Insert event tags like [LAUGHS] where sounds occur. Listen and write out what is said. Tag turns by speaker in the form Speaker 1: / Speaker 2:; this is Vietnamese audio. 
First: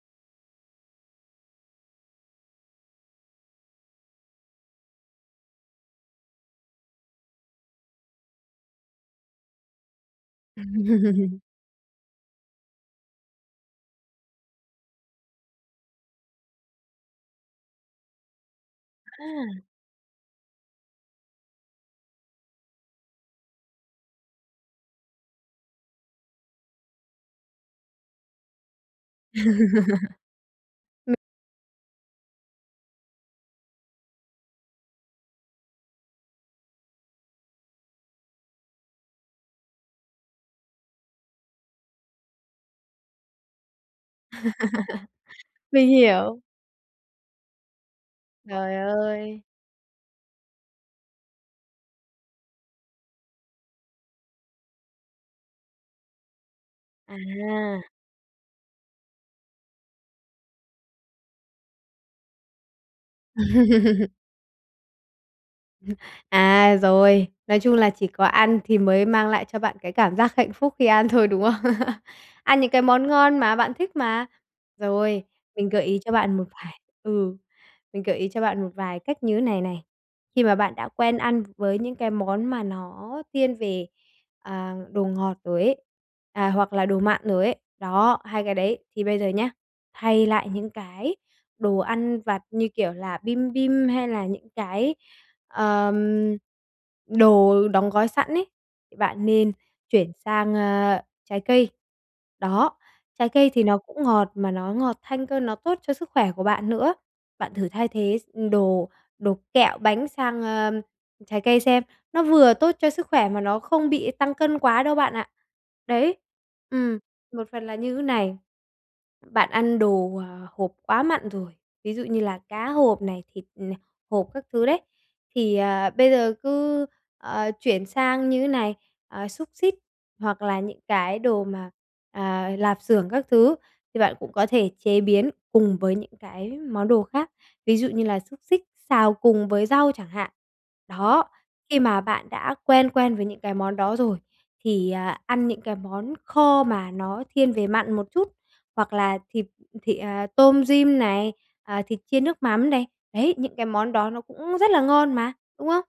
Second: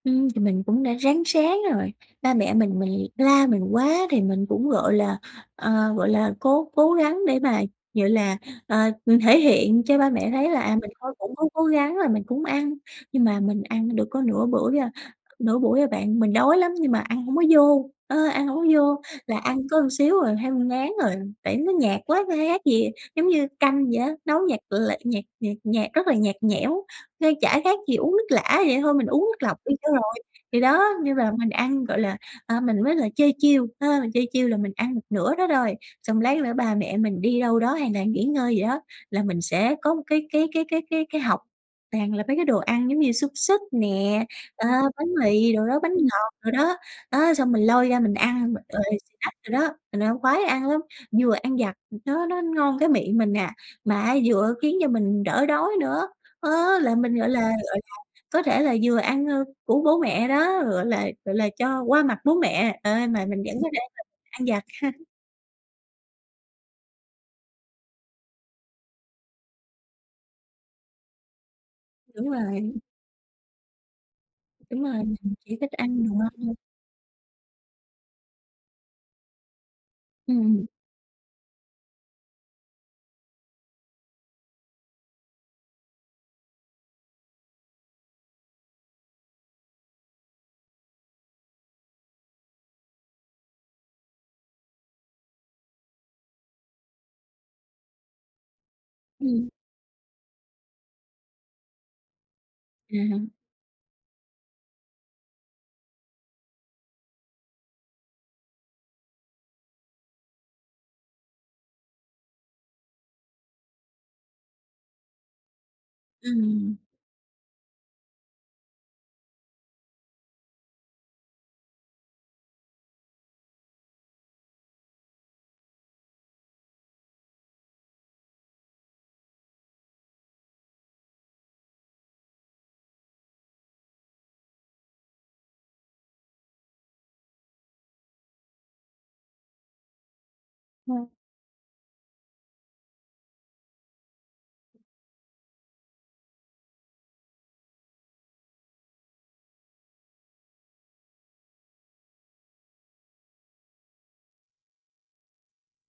Speaker 1: Ừm, thì mình cũng đã ráng ráng rồi. Ba mẹ mình mình la mình quá thì mình cũng, gọi là, ờ, gọi là, cố cố gắng để mà, gọi là, ờ, thể hiện cho ba mẹ thấy là, à, mình con cũng
Speaker 2: Ừm.
Speaker 1: có cố gắng là mình cũng ăn, nhưng mà mình ăn được có nửa bưởi à nửa buổi à bạn. Mình đói lắm nhưng mà ăn hổng có vô, ơ, ăn hổng có vô, là ăn
Speaker 2: A!
Speaker 1: có xíu à, thấy ngán rồi. Tại nó nhạt quá, kh khác gì giống như canh vậy á, nấu nhạt l nhạt nhạt nhạt, rất là nhạt nhẽo, nên chả khác gì uống nước lã, vậy thôi mình uống nước lọc đi cho rồi. Thì đó,
Speaker 2: [LAUGHS]
Speaker 1: nhưng
Speaker 2: M
Speaker 1: mà mình ăn, gọi là, à, mình mới lại chơi chiêu, ha, chơi chiêu là mình ăn một nửa đó rồi, xong lát nữa ba mẹ mình đi đâu đó hay là nghỉ ngơi gì đó, là mình sẽ có một cái cái cái cái cái cái hộc toàn là mấy cái đồ ăn giống như xúc xích nè, ờ, bánh mì
Speaker 2: [LAUGHS]
Speaker 1: đồ đó,
Speaker 2: Mình
Speaker 1: bánh ngọt
Speaker 2: hiểu.
Speaker 1: đồ đó. Đó xong mình lôi ra mình ăn b
Speaker 2: Trời
Speaker 1: rồi snack
Speaker 2: ơi!
Speaker 1: đồ đó, mình ăn khoái ăn lắm. Vừa ăn vặt nó nó ngon cái miệng mình nà, mà á vừa khiến cho mình đỡ đói nữa, á, là mình, gọi là gọi
Speaker 2: À.
Speaker 1: là, có thể là vừa ăn ơ của bố mẹ đó, gọi là gọi là, cho qua mặt bố mẹ, à, mà mình vẫn có thể
Speaker 2: [LAUGHS]
Speaker 1: ăn được ăn vặt. [LAUGHS]
Speaker 2: [CHUCKLES] À, rồi, nói chung là chỉ có ăn thì mới mang lại cho bạn cái cảm giác hạnh phúc khi ăn thôi, đúng không? [LAUGHS]
Speaker 1: Đúng
Speaker 2: Ăn những
Speaker 1: rồi.
Speaker 2: cái món ngon mà bạn thích mà.
Speaker 1: Đúng rồi,
Speaker 2: Rồi,
Speaker 1: mình chỉ
Speaker 2: mình
Speaker 1: thích
Speaker 2: gợi ý
Speaker 1: ăn
Speaker 2: cho
Speaker 1: đồ
Speaker 2: bạn một
Speaker 1: thôi.
Speaker 2: vài ừ, mình gợi ý cho bạn một vài cách như này này. Khi mà
Speaker 1: Ừm.
Speaker 2: bạn đã quen ăn với những cái món mà nó thiên về, à, đồ ngọt rồi ấy, à, hoặc là đồ mặn rồi ấy, đó, hai cái đấy. Thì bây giờ nhá, hay lại những cái đồ ăn vặt như kiểu là bim bim hay là những cái, ờm, đồ đóng gói sẵn ấy, bạn
Speaker 1: Ừm.
Speaker 2: nên chuyển sang, ờ, trái cây. Đó, trái
Speaker 1: À.
Speaker 2: cây thì nó cũng ngọt mà nó ngọt thanh cơ, nó tốt cho sức khỏe của bạn nữa. Bạn thử thay thế s đồ đồ kẹo bánh sang, ờ, trái cây xem. Nó vừa tốt cho sức khỏe mà nó không bị tăng cân quá đâu bạn ạ. Đấy,
Speaker 1: Ừm.
Speaker 2: ừm, một phần là như thế này. Bạn ăn đồ, ờ, hộp quá mặn rồi, ví dụ như là cá hộp này, thịt, ờ, hộp các thứ đấy. Thì, ờ, bây giờ cứ, ờ, chuyển sang như này, ờ, xúc xích hoặc là những cái đồ mà, ờ, lạp xưởng các thứ thì bạn cũng có thể chế biến cùng với những cái món đồ khác. Ví dụ như là xúc xích xào cùng với rau chẳng hạn.
Speaker 1: [UNINTELLIGIBLE]
Speaker 2: Đó, khi mà bạn đã quen quen với những cái món đó rồi, thì, à, ăn những cái món kho mà nó thiên về mặn một chút, hoặc là thịt thị, à, tôm rim này, ờ, thịt chiên nước mắm này. Đấy, những cái món đó nó cũng rất là ngon mà, đúng không?